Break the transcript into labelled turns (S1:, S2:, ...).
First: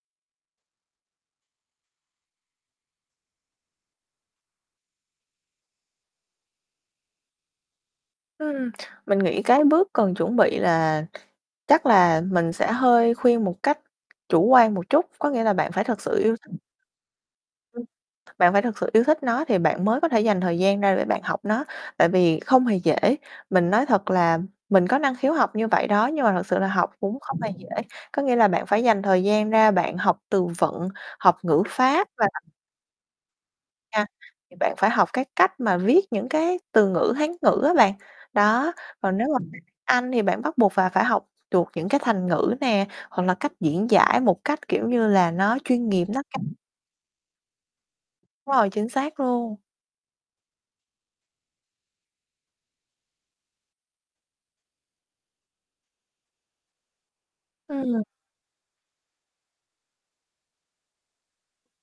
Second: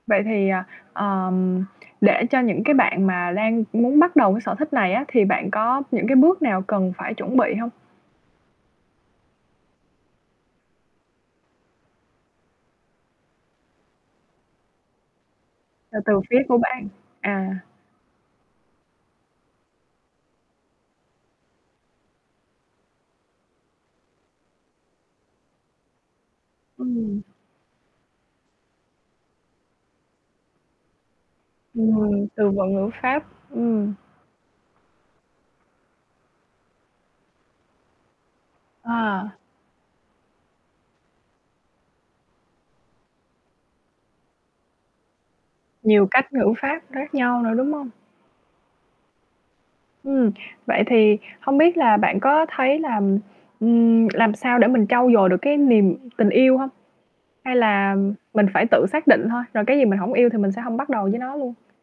S1: Vậy thì, à, ờm, để cho những cái bạn mà đang muốn bắt đầu cái sở thích này á thì bạn có những cái bước nào cần phải chuẩn bị hông?
S2: Ừm, mình nghĩ cái bước cần chuẩn bị là chắc là mình sẽ hơi khuyên một cách chủ quan một chút, có nghĩa là bạn phải
S1: Từ
S2: thực
S1: từ
S2: sự yêu
S1: phía
S2: th
S1: của bạn, à.
S2: Ừm, bạn phải thực sự yêu thích nó thì bạn mới có thể dành thời gian ra để bạn học nó, tại vì không hề dễ. Mình nói thật là mình có năng khiếu học như vậy đó nhưng mà thật sự là học cũng
S1: Ừm.
S2: không hề dễ. Có nghĩa là bạn phải dành thời gian ra bạn học từ vựng, học ngữ pháp và
S1: Ừm,
S2: [unintelligible]
S1: từ vựng, ngữ pháp, ừm.
S2: nha, thì bạn phải học cái cách mà viết những cái từ ngữ Hán ngữ á bạn, đó còn nếu
S1: À.
S2: mà [unintelligible] Anh thì bạn bắt buộc phà phải học được những cái thành ngữ nè, hoặc là cách diễn giải một cách, kiểu như là, nó chuyên nghiệp
S1: Nhiều
S2: nó
S1: cách ngữ pháp khác nhau nữa, đúng hông?
S2: Đúng rồi, chính xác luôn.
S1: Ừm, vậy thì không biết là bạn có thấy là, ừm, làm sao để mình trau dồi được cái niềm tình yêu hông? Hay là
S2: Ừm.
S1: mình phải tự xác định thôi, rồi cái gì mình hổng yêu thì mình sẽ hông bắt đầu với nó luôn.